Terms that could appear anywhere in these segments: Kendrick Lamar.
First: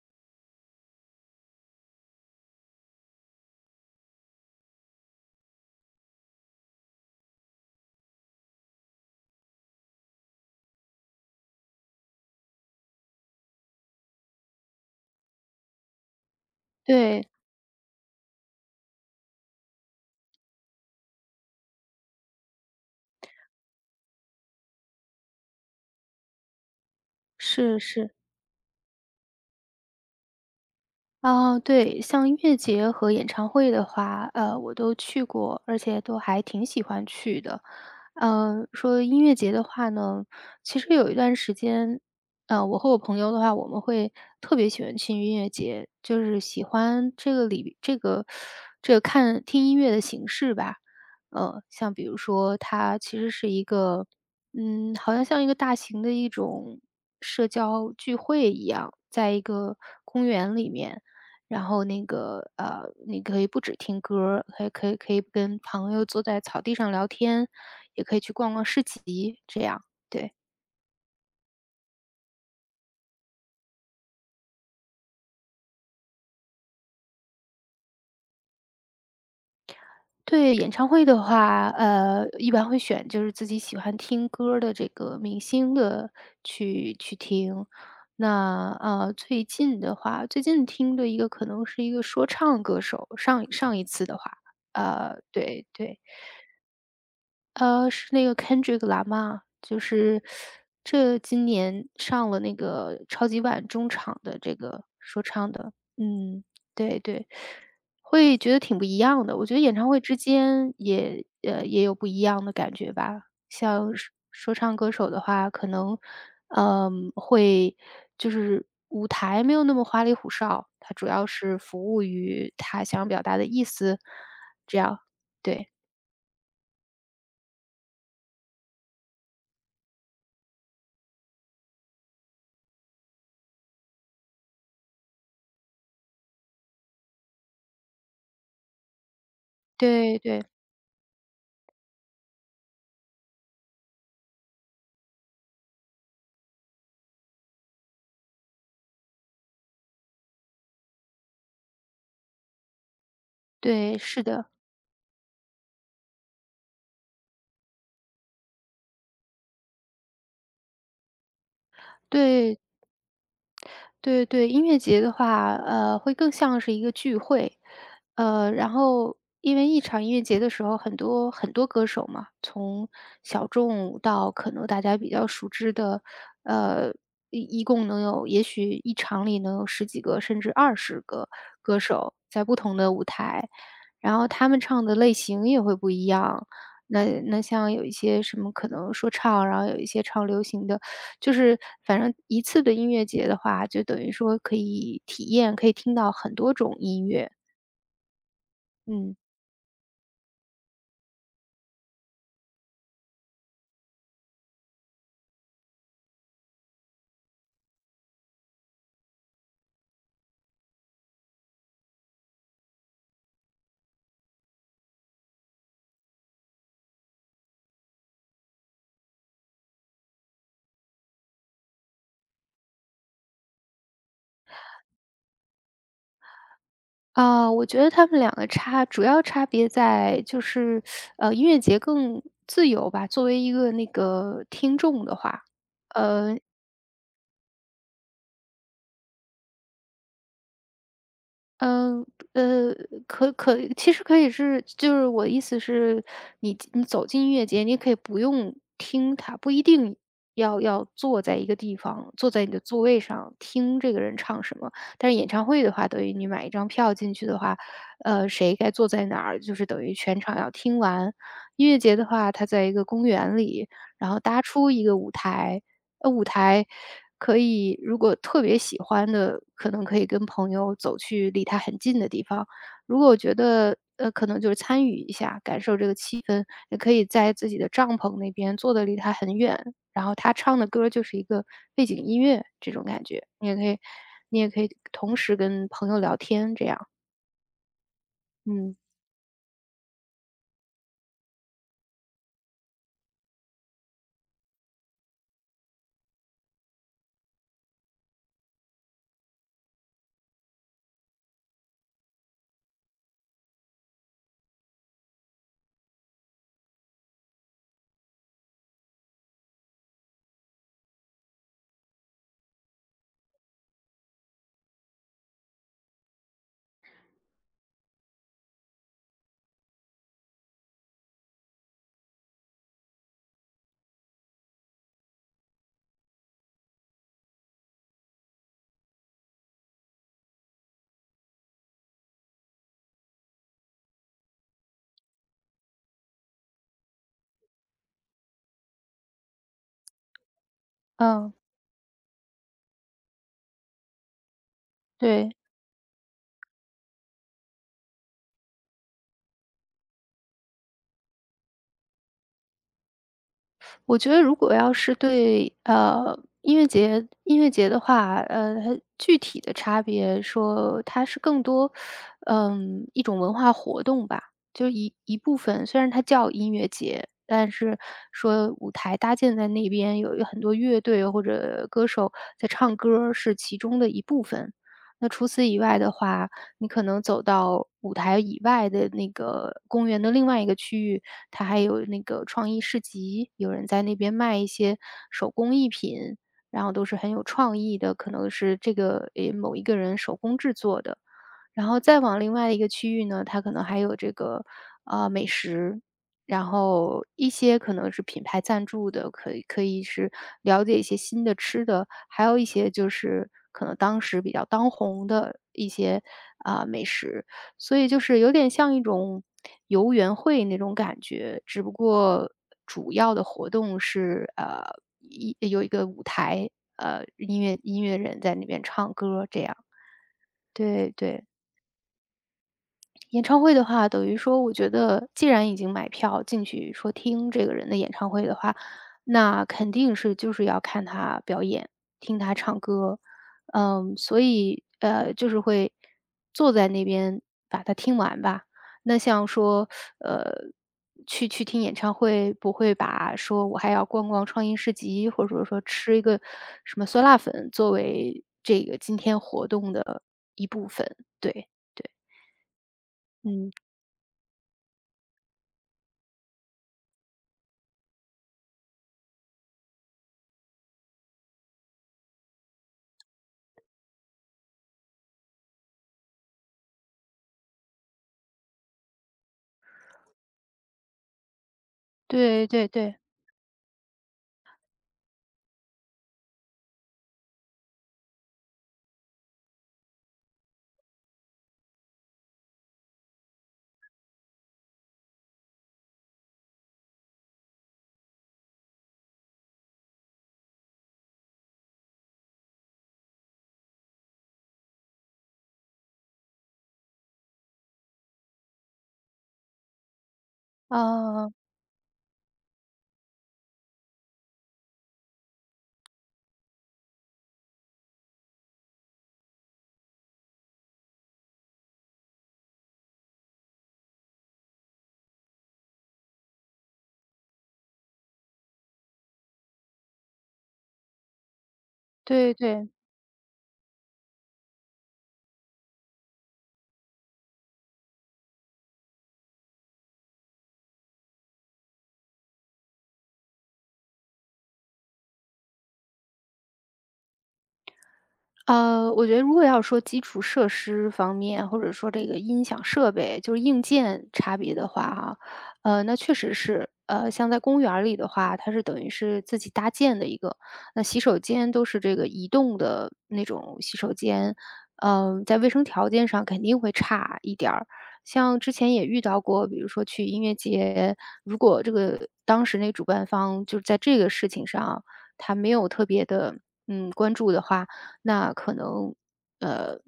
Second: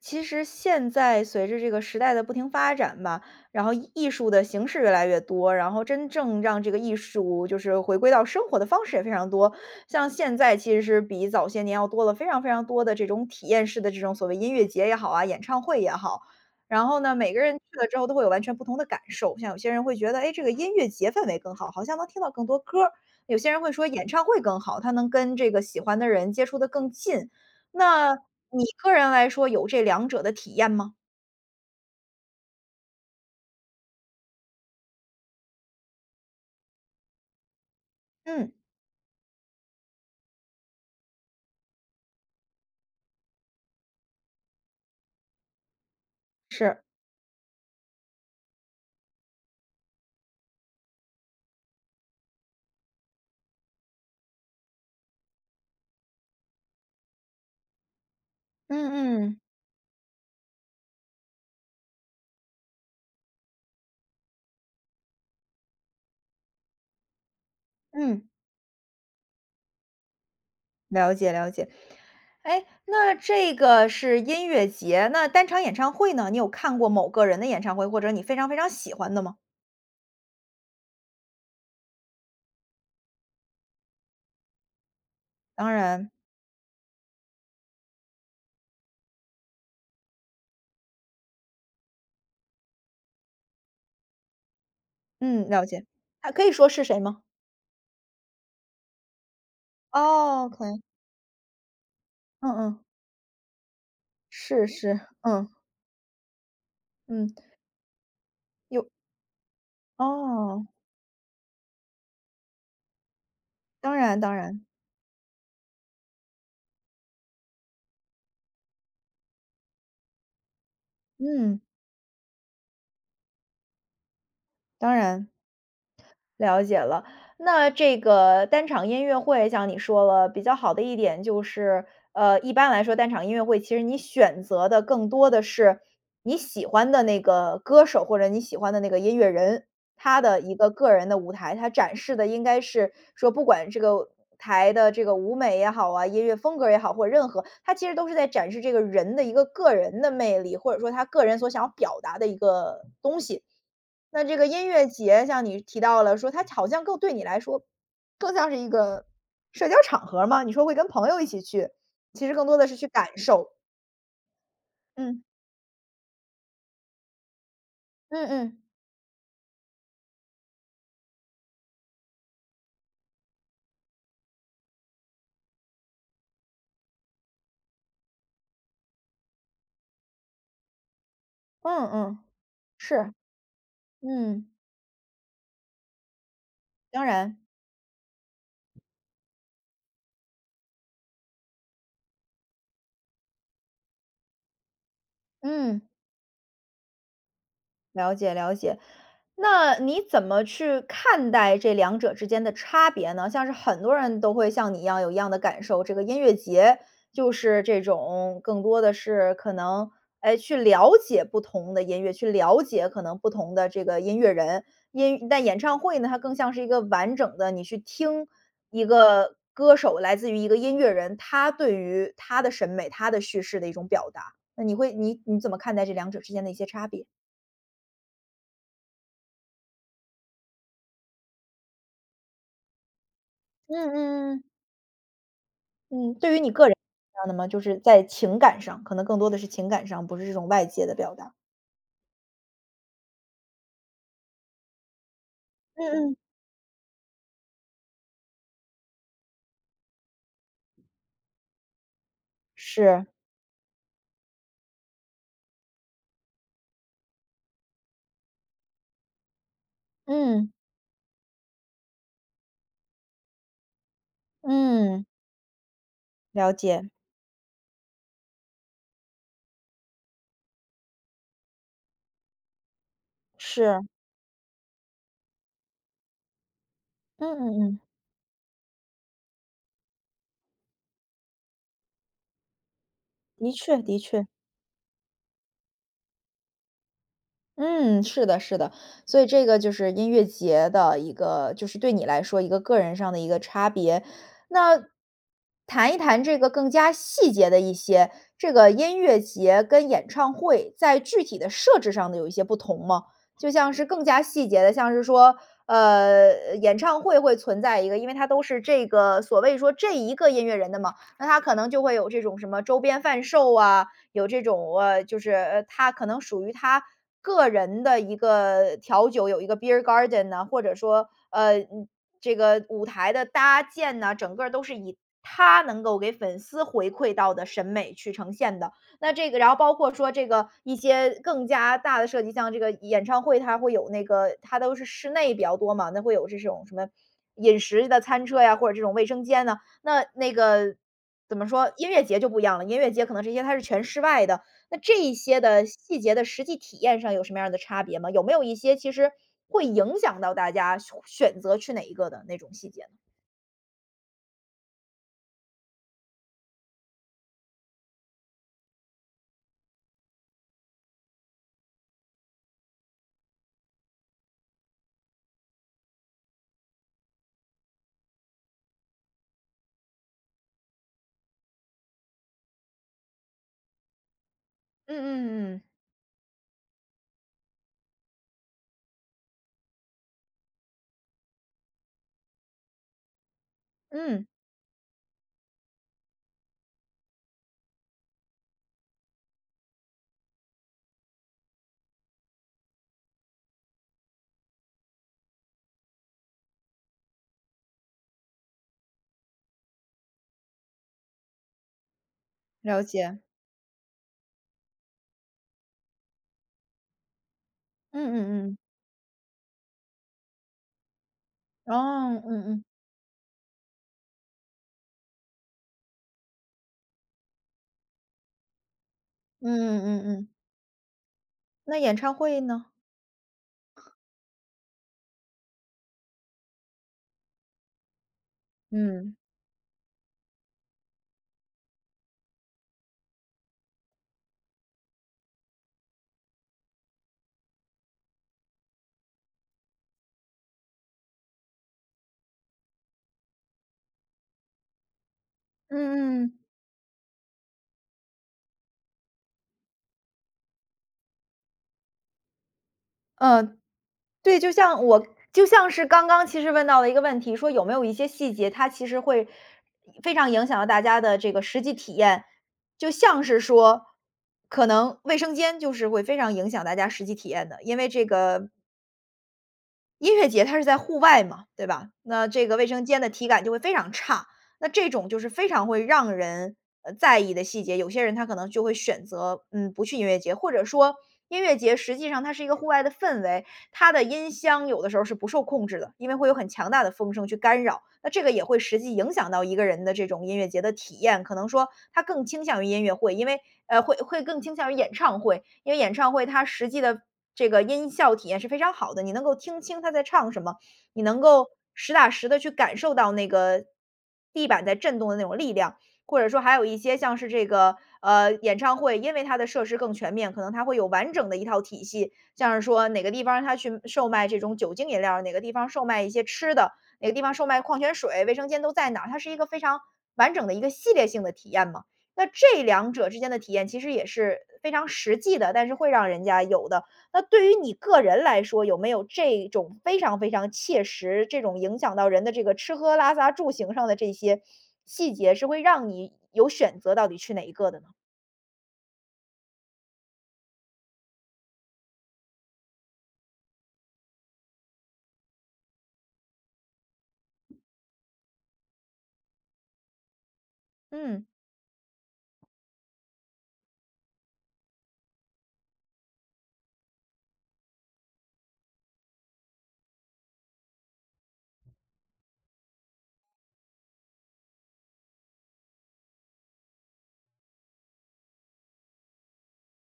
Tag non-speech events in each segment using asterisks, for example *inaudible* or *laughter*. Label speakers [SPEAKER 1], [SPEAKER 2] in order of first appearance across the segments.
[SPEAKER 1] 其实现在随着这个时代的不停发展吧，然后艺术的形式越来越多，然后真正让这个艺术就是回归到生活的方式也非常多。像现在其实是比早些年要多了非常非常多的这种体验式的这种所谓音乐节也好啊，演唱会也好。然后呢，
[SPEAKER 2] 对，
[SPEAKER 1] 每个人去了之后都会有完全不同的感受。像有些人会觉得，哎，这个音乐节氛围更好，好像能听到更多歌儿；有些人会说演唱会更好，他能跟这个喜欢的人接触的更近。
[SPEAKER 2] 是是。
[SPEAKER 1] 那你个人来说有这两者的体验吗？
[SPEAKER 2] 哦，对，像音乐节和演唱会的话，我都去过，而且都还挺喜欢去的。
[SPEAKER 1] 嗯。
[SPEAKER 2] 嗯，说音乐节的话呢，其实有一段时间，我和我朋友的话，我们会特别喜欢去音乐节，就是喜
[SPEAKER 1] 是，
[SPEAKER 2] 欢这个里这个这个看听音乐的形式吧。像比如说，它其实是一个，好像一个大型的一种社交聚会一
[SPEAKER 1] 嗯
[SPEAKER 2] 样，在
[SPEAKER 1] 嗯
[SPEAKER 2] 一个公园里面。然后那个你可以不止听歌儿，还可以跟朋友坐在草地上聊天，也可以
[SPEAKER 1] 嗯，
[SPEAKER 2] 去逛逛市集，这样，对。
[SPEAKER 1] 了解了解。哎，那这个是音乐节，那单场演唱会呢？你有看过某个人的演唱会，或者你非常非常喜欢的吗？
[SPEAKER 2] 对演唱会的话，一般会选就是自己喜欢听歌儿的这个明
[SPEAKER 1] 当
[SPEAKER 2] 星
[SPEAKER 1] 然，
[SPEAKER 2] 的去听。那，最近的话，最近听的一个可能是一个说唱歌手，上一次的话，
[SPEAKER 1] 嗯，了
[SPEAKER 2] 对
[SPEAKER 1] 解。
[SPEAKER 2] 对。
[SPEAKER 1] 还可以说是谁吗？
[SPEAKER 2] 是那个 Kendrick Lamar，就是
[SPEAKER 1] 哦可以，
[SPEAKER 2] 这今年上了
[SPEAKER 1] 嗯
[SPEAKER 2] 那
[SPEAKER 1] 嗯，
[SPEAKER 2] 个超级碗中场的这
[SPEAKER 1] 是
[SPEAKER 2] 个
[SPEAKER 1] 是，
[SPEAKER 2] 说
[SPEAKER 1] 嗯
[SPEAKER 2] 唱的，嗯，对对，
[SPEAKER 1] 嗯，
[SPEAKER 2] 会觉得挺不
[SPEAKER 1] 有，
[SPEAKER 2] 一样的。我觉得演唱会之
[SPEAKER 1] 哦，
[SPEAKER 2] 间也有不一样的感觉吧。像
[SPEAKER 1] 当
[SPEAKER 2] 说
[SPEAKER 1] 然当
[SPEAKER 2] 说
[SPEAKER 1] 然，
[SPEAKER 2] 唱歌手的话，可能嗯会就是舞台没有那么花里胡哨，它主要是
[SPEAKER 1] 嗯，
[SPEAKER 2] 服务于他想表达的意思，这
[SPEAKER 1] 当
[SPEAKER 2] 样
[SPEAKER 1] 然。
[SPEAKER 2] 对。
[SPEAKER 1] 了解了，那这个单场音乐会像你说了，比较好的一点就是，一般来说单场音乐会其实你选择的更多的是你喜欢的那个歌手或者你喜欢的那个音乐人，
[SPEAKER 2] 对
[SPEAKER 1] 他的
[SPEAKER 2] 对，
[SPEAKER 1] 一个个人的舞台，他展示的应该是说不管这个台的这个舞美也好啊，音乐风格也好，或者任何，他其实都是在展示这个人的一个个人的魅力，或者说他个人所想要表达的一个东西。
[SPEAKER 2] 对，是
[SPEAKER 1] 那这个
[SPEAKER 2] 的，
[SPEAKER 1] 音乐节像你提到了说它好像更对你来说，更像是一个社交场合嘛，你说会跟朋友一起去，其实更多
[SPEAKER 2] 对
[SPEAKER 1] 的是去感受。
[SPEAKER 2] 对对，音乐节的
[SPEAKER 1] 嗯，
[SPEAKER 2] 话，会更像是一个聚会，
[SPEAKER 1] 嗯嗯，
[SPEAKER 2] 然后因为一场音乐节的时候，很多很多歌手嘛，从小众到可能大家比较熟知的，呃，一共能有，也许一场里能有十几个甚至20个歌
[SPEAKER 1] 嗯
[SPEAKER 2] 手
[SPEAKER 1] 嗯，
[SPEAKER 2] 在不同的舞
[SPEAKER 1] 是，
[SPEAKER 2] 台，然后
[SPEAKER 1] 嗯，
[SPEAKER 2] 他们唱的类型也会不一样。
[SPEAKER 1] 当
[SPEAKER 2] 那
[SPEAKER 1] 然，
[SPEAKER 2] 那像有一些什么可能说唱，然后有一些唱流行的，就是反正一次的音乐节的话，就等于说可以体验，可以
[SPEAKER 1] 嗯。
[SPEAKER 2] 听到很多种音乐。
[SPEAKER 1] 了解了解，
[SPEAKER 2] 嗯，
[SPEAKER 1] 那你怎么去看待这两者之间的差别呢？像是很多人都会像你一样有一样的感受，这个音乐节就是这种更多的是可能，哎，去了解不同的音乐，去了解可能不同的这个音乐人，但演唱会呢，它更像是一个完整的，你去听一个歌手来自于一个音乐人，他对于他的审美、他的叙事的一种表达。那你会你你怎么看待这两者之间的一些差别？
[SPEAKER 2] 啊，我觉得他们两个主要差别在就是，音乐节更自由吧，作为一个
[SPEAKER 1] 嗯
[SPEAKER 2] 那
[SPEAKER 1] 嗯嗯
[SPEAKER 2] 个听众的话。
[SPEAKER 1] 嗯，对
[SPEAKER 2] 呃，
[SPEAKER 1] 于你个人是这样的吗？就是在情感上，可能更多的是情感上，不是这种外界的表达。
[SPEAKER 2] 嗯，呃，其实可以是就是我意思是，
[SPEAKER 1] 嗯嗯，
[SPEAKER 2] 你走进音乐节，你可以不用听它，不一定要坐在一个地方，坐在你的座位
[SPEAKER 1] 是，
[SPEAKER 2] 上听这个人唱什么。但是演唱会的话，等于你买一张票进去的话，谁该坐在哪儿，就是等于全场要
[SPEAKER 1] 嗯
[SPEAKER 2] 听完。音乐节的话，它在一个公园里，然后搭出一个
[SPEAKER 1] 嗯，
[SPEAKER 2] 舞台，呃，舞
[SPEAKER 1] 了
[SPEAKER 2] 台
[SPEAKER 1] 解，
[SPEAKER 2] 可以如果特别喜欢的，可能可以跟朋友走去离他很近的地方。如果我觉得，
[SPEAKER 1] 是，
[SPEAKER 2] 可能就是参与一下，感受这个气氛，也可以
[SPEAKER 1] 嗯
[SPEAKER 2] 在自己
[SPEAKER 1] 嗯
[SPEAKER 2] 的
[SPEAKER 1] 嗯，
[SPEAKER 2] 帐篷那边坐的离他很远，然后他唱的歌就是一个背景音乐这种感觉。你
[SPEAKER 1] 的
[SPEAKER 2] 也可
[SPEAKER 1] 确
[SPEAKER 2] 以
[SPEAKER 1] 的确。
[SPEAKER 2] 你也可以同时跟朋友聊天这样，
[SPEAKER 1] 嗯，是的，是的，
[SPEAKER 2] 嗯，
[SPEAKER 1] 所以这个就是音乐节的一个，就是对你来说一个个人上的一个差别。那谈一谈这个更加细节的一些，这个音乐节跟演唱会在具体的设置上的有一些不同吗？就像是更加细节的，像是说，演唱会会存在一个，因为它都是这个所谓说这一个音乐人的嘛，那他可能就会有这种什么周边贩售啊，有这种就是他可能属于他个人的一个调酒，有一个 beer garden 呢，或者说，这个舞台的搭建呢，整个儿都是以他能够给粉丝回馈到的审美去呈现的。那这个然后包括说这个一些更加大的设计，像这个演唱会，它会有那个它都是室内比较多嘛，那会有这种什么饮食的餐车呀，或者这种卫生间呢？那个
[SPEAKER 2] 嗯，
[SPEAKER 1] 怎么说，音乐节就不一样了，音乐节可能这些它是全室外的，那这一
[SPEAKER 2] 对。
[SPEAKER 1] 些的细节的实际体验上有什么样的差别吗？有没有一些其实会影响到大家选择去哪一个的那种细节呢？
[SPEAKER 2] 我觉得如果要是对，音乐节的话，它具体的差别说它是更多，一种文化活动吧，就一部分。虽然它叫音乐节，但是说舞台搭建在那边，有很多乐队或者歌手在唱歌儿是其中的一部分。那除此
[SPEAKER 1] 嗯
[SPEAKER 2] 以
[SPEAKER 1] 嗯
[SPEAKER 2] 外的话，你可能走到舞台以外的那个公园的另外一个区域，它还有那个创意市集，有人在那边
[SPEAKER 1] 嗯，嗯，
[SPEAKER 2] 卖一些手工艺品，然后都是很有创意的，可能是这个某一个人手工制作的。然后再往另外一个区域呢，它可能还有这个美食，然后一些可能是品牌赞助的，可以是了解一些新的吃的，还有一些
[SPEAKER 1] 了
[SPEAKER 2] 就
[SPEAKER 1] 解。
[SPEAKER 2] 是可能当时比较当红的一些，啊，美食。所以就
[SPEAKER 1] 嗯
[SPEAKER 2] 是有点
[SPEAKER 1] 嗯嗯，
[SPEAKER 2] 像一种游园会那种感觉，只不
[SPEAKER 1] 哦，
[SPEAKER 2] 过
[SPEAKER 1] 嗯嗯，
[SPEAKER 2] 主要的活动是，有一个舞台，音乐人在那边唱歌这
[SPEAKER 1] 嗯
[SPEAKER 2] 样，
[SPEAKER 1] 嗯嗯嗯，
[SPEAKER 2] 对对。
[SPEAKER 1] 那演唱会呢？
[SPEAKER 2] 演唱会的话，等于说我觉得既然已经买票进去说听这个人的演唱会的话，
[SPEAKER 1] 嗯。
[SPEAKER 2] 那肯定是就是要看他表演，听他唱歌。嗯，所以，就是会坐在那边把它听完吧。那像说，呃，去听演唱会，不会把说我还要逛逛创意市集，或者说吃一个
[SPEAKER 1] 嗯嗯。
[SPEAKER 2] 什么酸辣粉作为这个今天活动的一部分。对对，
[SPEAKER 1] 嗯，
[SPEAKER 2] 嗯。
[SPEAKER 1] 对，就像是刚刚其实问到了一个问题，说有没有一些细节，它其实会非常影响到大家的这个实际体验。就像是说，可能卫生间就是会非常影响大家实际体验的，因为这个音乐节它是在户外嘛，对吧？那这
[SPEAKER 2] 对
[SPEAKER 1] 个卫
[SPEAKER 2] 对
[SPEAKER 1] 生
[SPEAKER 2] 对，
[SPEAKER 1] 间的体感就会非常差，那这种就是非常会让人，在意的细节。有些人他可能就会选择，不去音乐节，或者说音乐节实际上它是一个户外的氛围，它的音箱有的时候是不受控制的，因为会有很强大的风声去干扰，那这个也会实际影响到一个人的这种音乐节的体验。可能说他更倾向于音乐会，因为会更倾向于演唱会，因为演唱会它实际的这个音效体验是非常好的，你能够听清他在唱什么，你能
[SPEAKER 2] 啊，
[SPEAKER 1] 够实打实的去感受到那个地板在震动的那种力量。或者说还有一些像是这个，演唱会，因为它的设施更全面，可能它会有完整的一套体系，像是说哪个地方它去售卖这种酒精饮料哪个地方售卖一些吃的，哪个地方售卖矿泉水，卫生间都在哪儿，它是一个非常完整的一个系列性的体验嘛。那
[SPEAKER 2] 对
[SPEAKER 1] 这
[SPEAKER 2] 对，
[SPEAKER 1] 两者之间的体验其实也是非常实际的，但是会让人家有的。那对于你个人来说，有没有这种非常非常切实，这种影响到人的这个吃喝拉撒住行上的这些细节，是会让你有选择到底去哪一个的呢？
[SPEAKER 2] 我觉得如果要说基础设施方面，或者说这个音响设备，就是硬件差别的话哈，那确实是，像在公园儿里的话，它是等于是自己搭建的一个，那洗手
[SPEAKER 1] 嗯，
[SPEAKER 2] 间都是这个移动的那种洗手间，在卫生条件上肯定会差一点儿。像之前也遇到过，比如说去音乐节，如果这个当时那主办方就是在这个事情上，他没有特别的关注的话。那可能，呃，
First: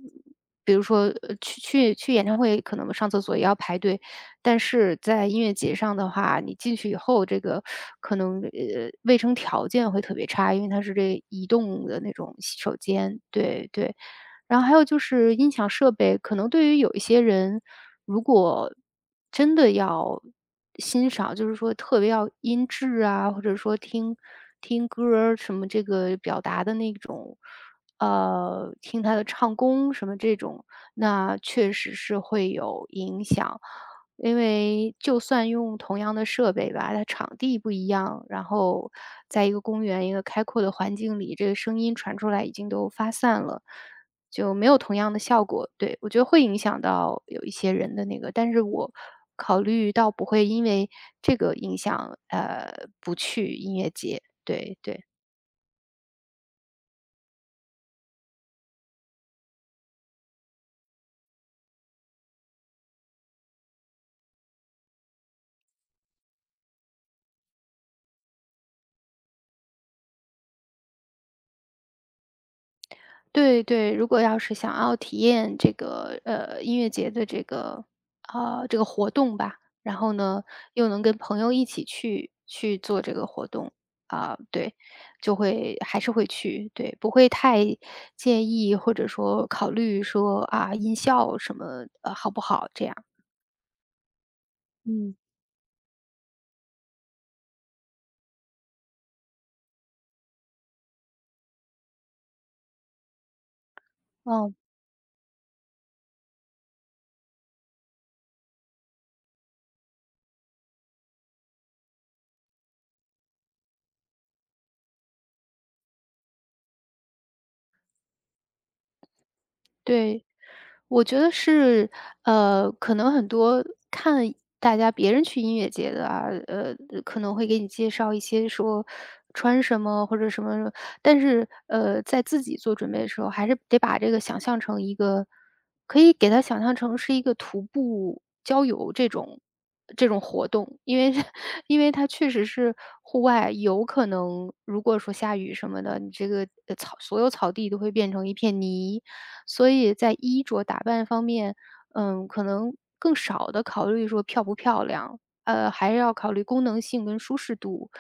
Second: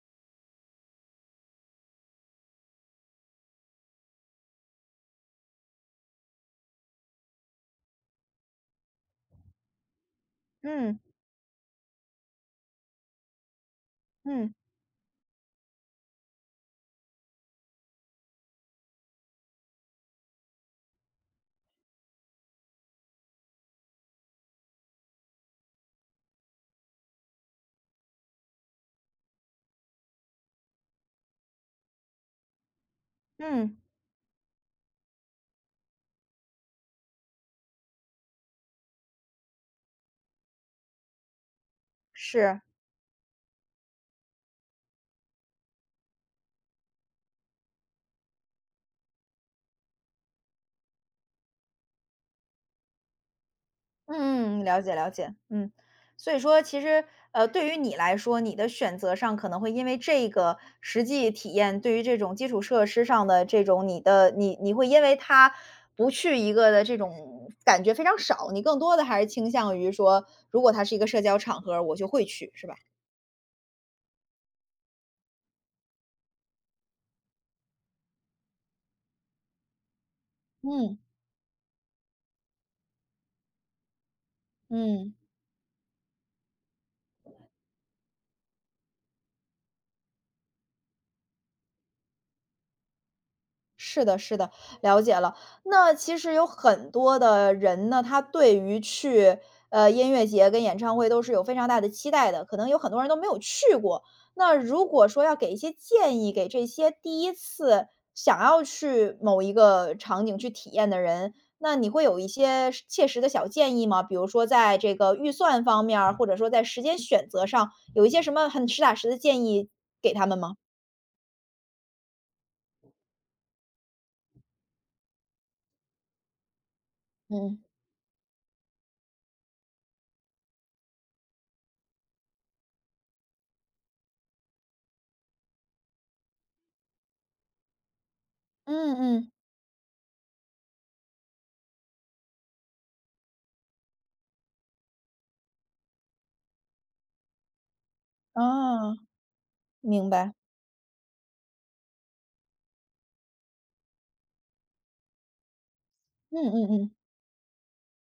[SPEAKER 2] 比如说去演唱会，可能上厕所也要排队，但是在音乐节上的话，你进去以后，这个可能卫生条件会特别差，因为它是
[SPEAKER 1] 嗯，
[SPEAKER 2] 这移动的那种洗手间，对对，
[SPEAKER 1] 嗯，
[SPEAKER 2] 然后还有就是音响设备，可能对于有一些人，如果真的要欣赏，就是说特别要音质啊，或者说听歌儿什么这个表达的那种，听他的唱功什么这种，那确实是会有影响。
[SPEAKER 1] 嗯，
[SPEAKER 2] 因为就算用同样的设备吧，它场地不一样，然后在一个公园、一个开阔的环境里，这个声音传出来已
[SPEAKER 1] 是。
[SPEAKER 2] 经都发散了。就没有同样的效果。对，我觉得会影响到有一些人的那个，但是我考虑到不会因为这个影响，不去音乐节。
[SPEAKER 1] 嗯，
[SPEAKER 2] 对
[SPEAKER 1] 了解
[SPEAKER 2] 对。
[SPEAKER 1] 了解，嗯，所以说其实，对于你来说，你的选择上可能会因为这个实际体验，对于这种基础设施上的这种你的你你会因为它不去一个的这种感觉非常少，你更多的还是倾向于说，如果它是一个社交场合，我就会去，是吧？
[SPEAKER 2] 对对，如果要是想要体验这个，音乐节的这个，啊这个活动吧，然后呢，又
[SPEAKER 1] 嗯
[SPEAKER 2] 能跟朋友一起去做这个活动，啊，对，
[SPEAKER 1] 嗯。
[SPEAKER 2] 就会还是会去，对，不会太介意或者说考虑说啊音效什么，好不好这样，
[SPEAKER 1] 是的，是的，了
[SPEAKER 2] 嗯。
[SPEAKER 1] 解了。那其实有很多的人呢，他对于去音乐节跟演唱会都是有非常大的期待的，可能有很多人都没有去过。那
[SPEAKER 2] 哦，
[SPEAKER 1] 如果说要给一些建议给这些第一次想要去某一个场景去体验的人，那你会有一些切实的小建议吗？比如说在这个预算方面儿，或者说在时间选择上，有一些什么很实打实的建议给
[SPEAKER 2] 对，
[SPEAKER 1] 他们吗？
[SPEAKER 2] 我觉得是，可能很多看大家别人去音乐节的啊，可能会给
[SPEAKER 1] 嗯
[SPEAKER 2] 你介绍一些说穿什么或者什么，但是在自己做准备的时候，还是得把这个想象成一个，可以给它想象成是一个徒步郊游
[SPEAKER 1] 嗯嗯，
[SPEAKER 2] 这种活动，因为 *laughs* 因为它确实是户外，有可能如果说下雨什么的，你这个所有草地都会变成一片
[SPEAKER 1] 啊，
[SPEAKER 2] 泥，所以
[SPEAKER 1] 明
[SPEAKER 2] 在
[SPEAKER 1] 白。
[SPEAKER 2] 衣着打扮方面，可能更少的考虑说漂不漂亮，还是要考虑
[SPEAKER 1] 嗯
[SPEAKER 2] 功
[SPEAKER 1] 嗯
[SPEAKER 2] 能
[SPEAKER 1] 嗯，
[SPEAKER 2] 性跟舒适度，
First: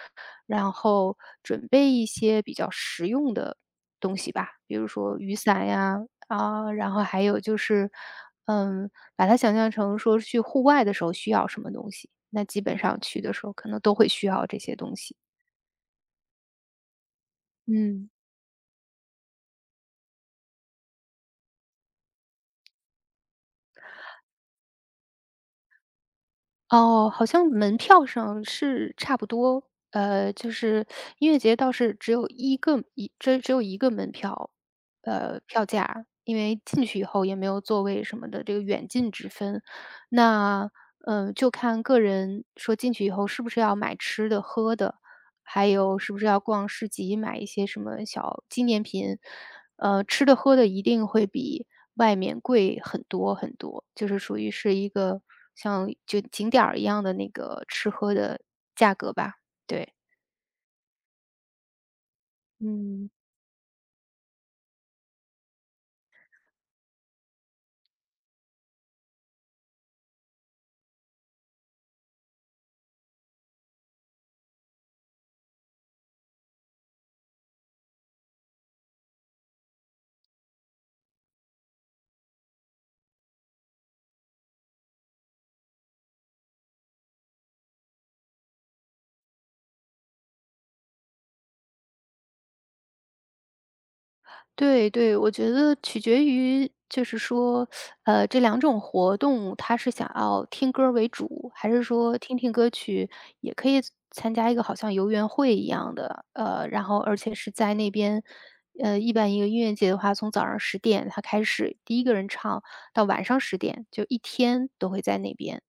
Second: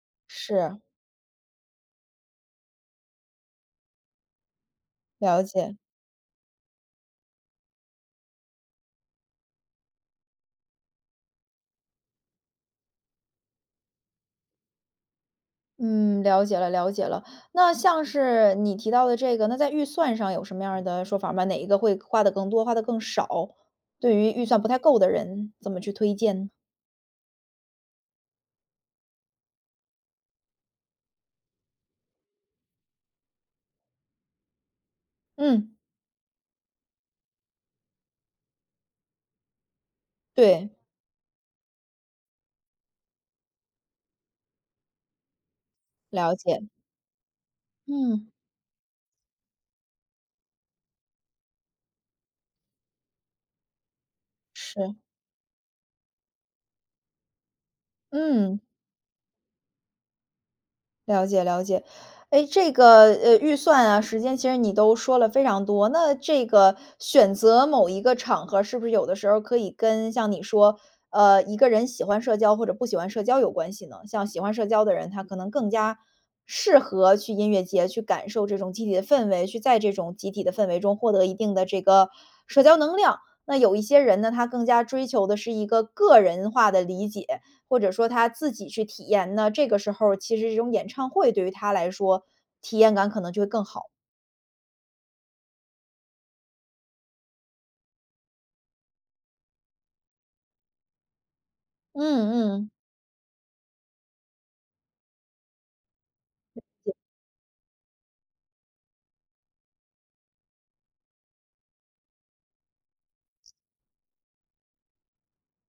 [SPEAKER 2] 然
[SPEAKER 1] 是，
[SPEAKER 2] 后准备一些比较实用的东西吧，比如说雨
[SPEAKER 1] 了
[SPEAKER 2] 伞
[SPEAKER 1] 解。
[SPEAKER 2] 呀，啊，然后还有就是，嗯，把它想象成说去户外的时候需要什么东西，那基本上去的时候可能都会需要这些东西。
[SPEAKER 1] 嗯，了解了，了解了。那像
[SPEAKER 2] 嗯。
[SPEAKER 1] 是你提到的这个，那在预算上有什么样儿的说法吗？哪一个会花的更多，花的更少？对于预算不太够的人，怎么去推荐呢？
[SPEAKER 2] 哦，好像门票上是差不多，就是音乐节倒是只有一个门票，票
[SPEAKER 1] 嗯，
[SPEAKER 2] 价，因为进去以后也没有座位什么的，这个远近之分。
[SPEAKER 1] 对，
[SPEAKER 2] 那，就看个人说进去以后是不是要买吃的喝的，还有是不是
[SPEAKER 1] 了
[SPEAKER 2] 要
[SPEAKER 1] 解。
[SPEAKER 2] 逛市集买一些什么
[SPEAKER 1] 嗯，
[SPEAKER 2] 小纪念品，吃的喝的一定会比外面贵很多很多，就是属于是一
[SPEAKER 1] 是，
[SPEAKER 2] 个像就景点儿一样的那个吃喝的
[SPEAKER 1] 嗯。
[SPEAKER 2] 价格吧，对。
[SPEAKER 1] 了解了解，哎，这个，
[SPEAKER 2] 嗯，
[SPEAKER 1] 预算啊，时间其实你都说了非常多，那这个选择某一个场合，是不是有的时候可以跟像你说，一个人喜欢社交或者不喜欢社交有关系呢？像喜欢社交的人，他可能更加适合去音乐节，去感受这种集体的氛围，去在这种集体的氛围中获得一定的这个社交能量。那有一些人呢，他更加追求的是一个个人化的理解，或者说他自己去体验，那这个时候其实这种演唱会对于他来说，体验感可能就会更好。
[SPEAKER 2] 对对，我觉得取决于就是说，这两种活动，他是想要听歌儿为主，还是
[SPEAKER 1] 嗯
[SPEAKER 2] 说听
[SPEAKER 1] 嗯，
[SPEAKER 2] 歌曲也可以参加一个好像游园会一样的，然后而且是在那边，一般一个音乐节的话，从早上十点他开始第一个人唱到晚上十点，就一天都会在那边。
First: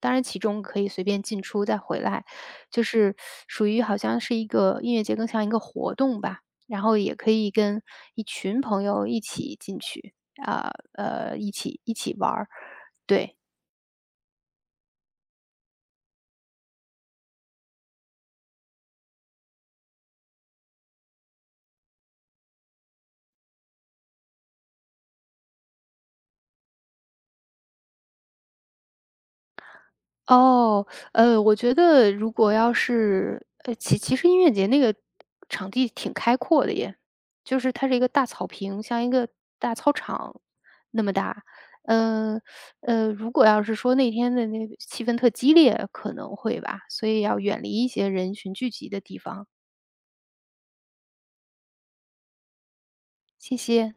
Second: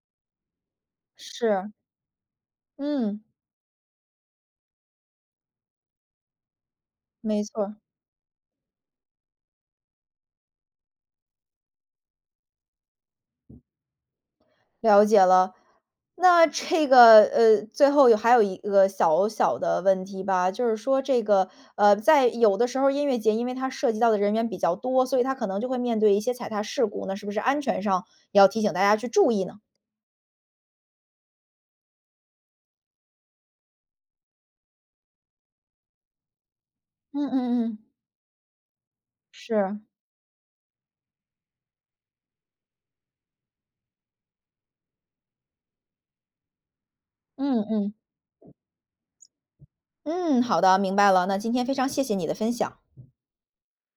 [SPEAKER 2] 当然，其中可以随便进出
[SPEAKER 1] 是，
[SPEAKER 2] 再回来，就是
[SPEAKER 1] 嗯，
[SPEAKER 2] 属于好像是一个音乐节，更像一个活动吧。然后也可
[SPEAKER 1] 没
[SPEAKER 2] 以
[SPEAKER 1] 错儿，
[SPEAKER 2] 跟一群朋友一起进去，啊，一起玩儿，对。
[SPEAKER 1] 了解了。那这个最后还有一个小小的问题吧，就是说这个在有的时候音乐节，因为它涉及到的人员比较多，所以它可能就会面对一些踩踏事故，那是不是安全上也要提醒大家去注意呢？
[SPEAKER 2] 哦，我觉得如果要是其实音乐节那个场地挺开阔的耶，
[SPEAKER 1] 嗯
[SPEAKER 2] 就
[SPEAKER 1] 嗯
[SPEAKER 2] 是
[SPEAKER 1] 嗯，
[SPEAKER 2] 它是一个大草坪，像一个大
[SPEAKER 1] 是，
[SPEAKER 2] 操场那么大。呃，如果要是说那天的那个气氛特激烈，可能会吧，所以要
[SPEAKER 1] 嗯
[SPEAKER 2] 远离一
[SPEAKER 1] 嗯。
[SPEAKER 2] 些人群聚集的地方，
[SPEAKER 1] 嗯，好的，明白了。那今天非常谢谢你的分享。
[SPEAKER 2] 谢谢。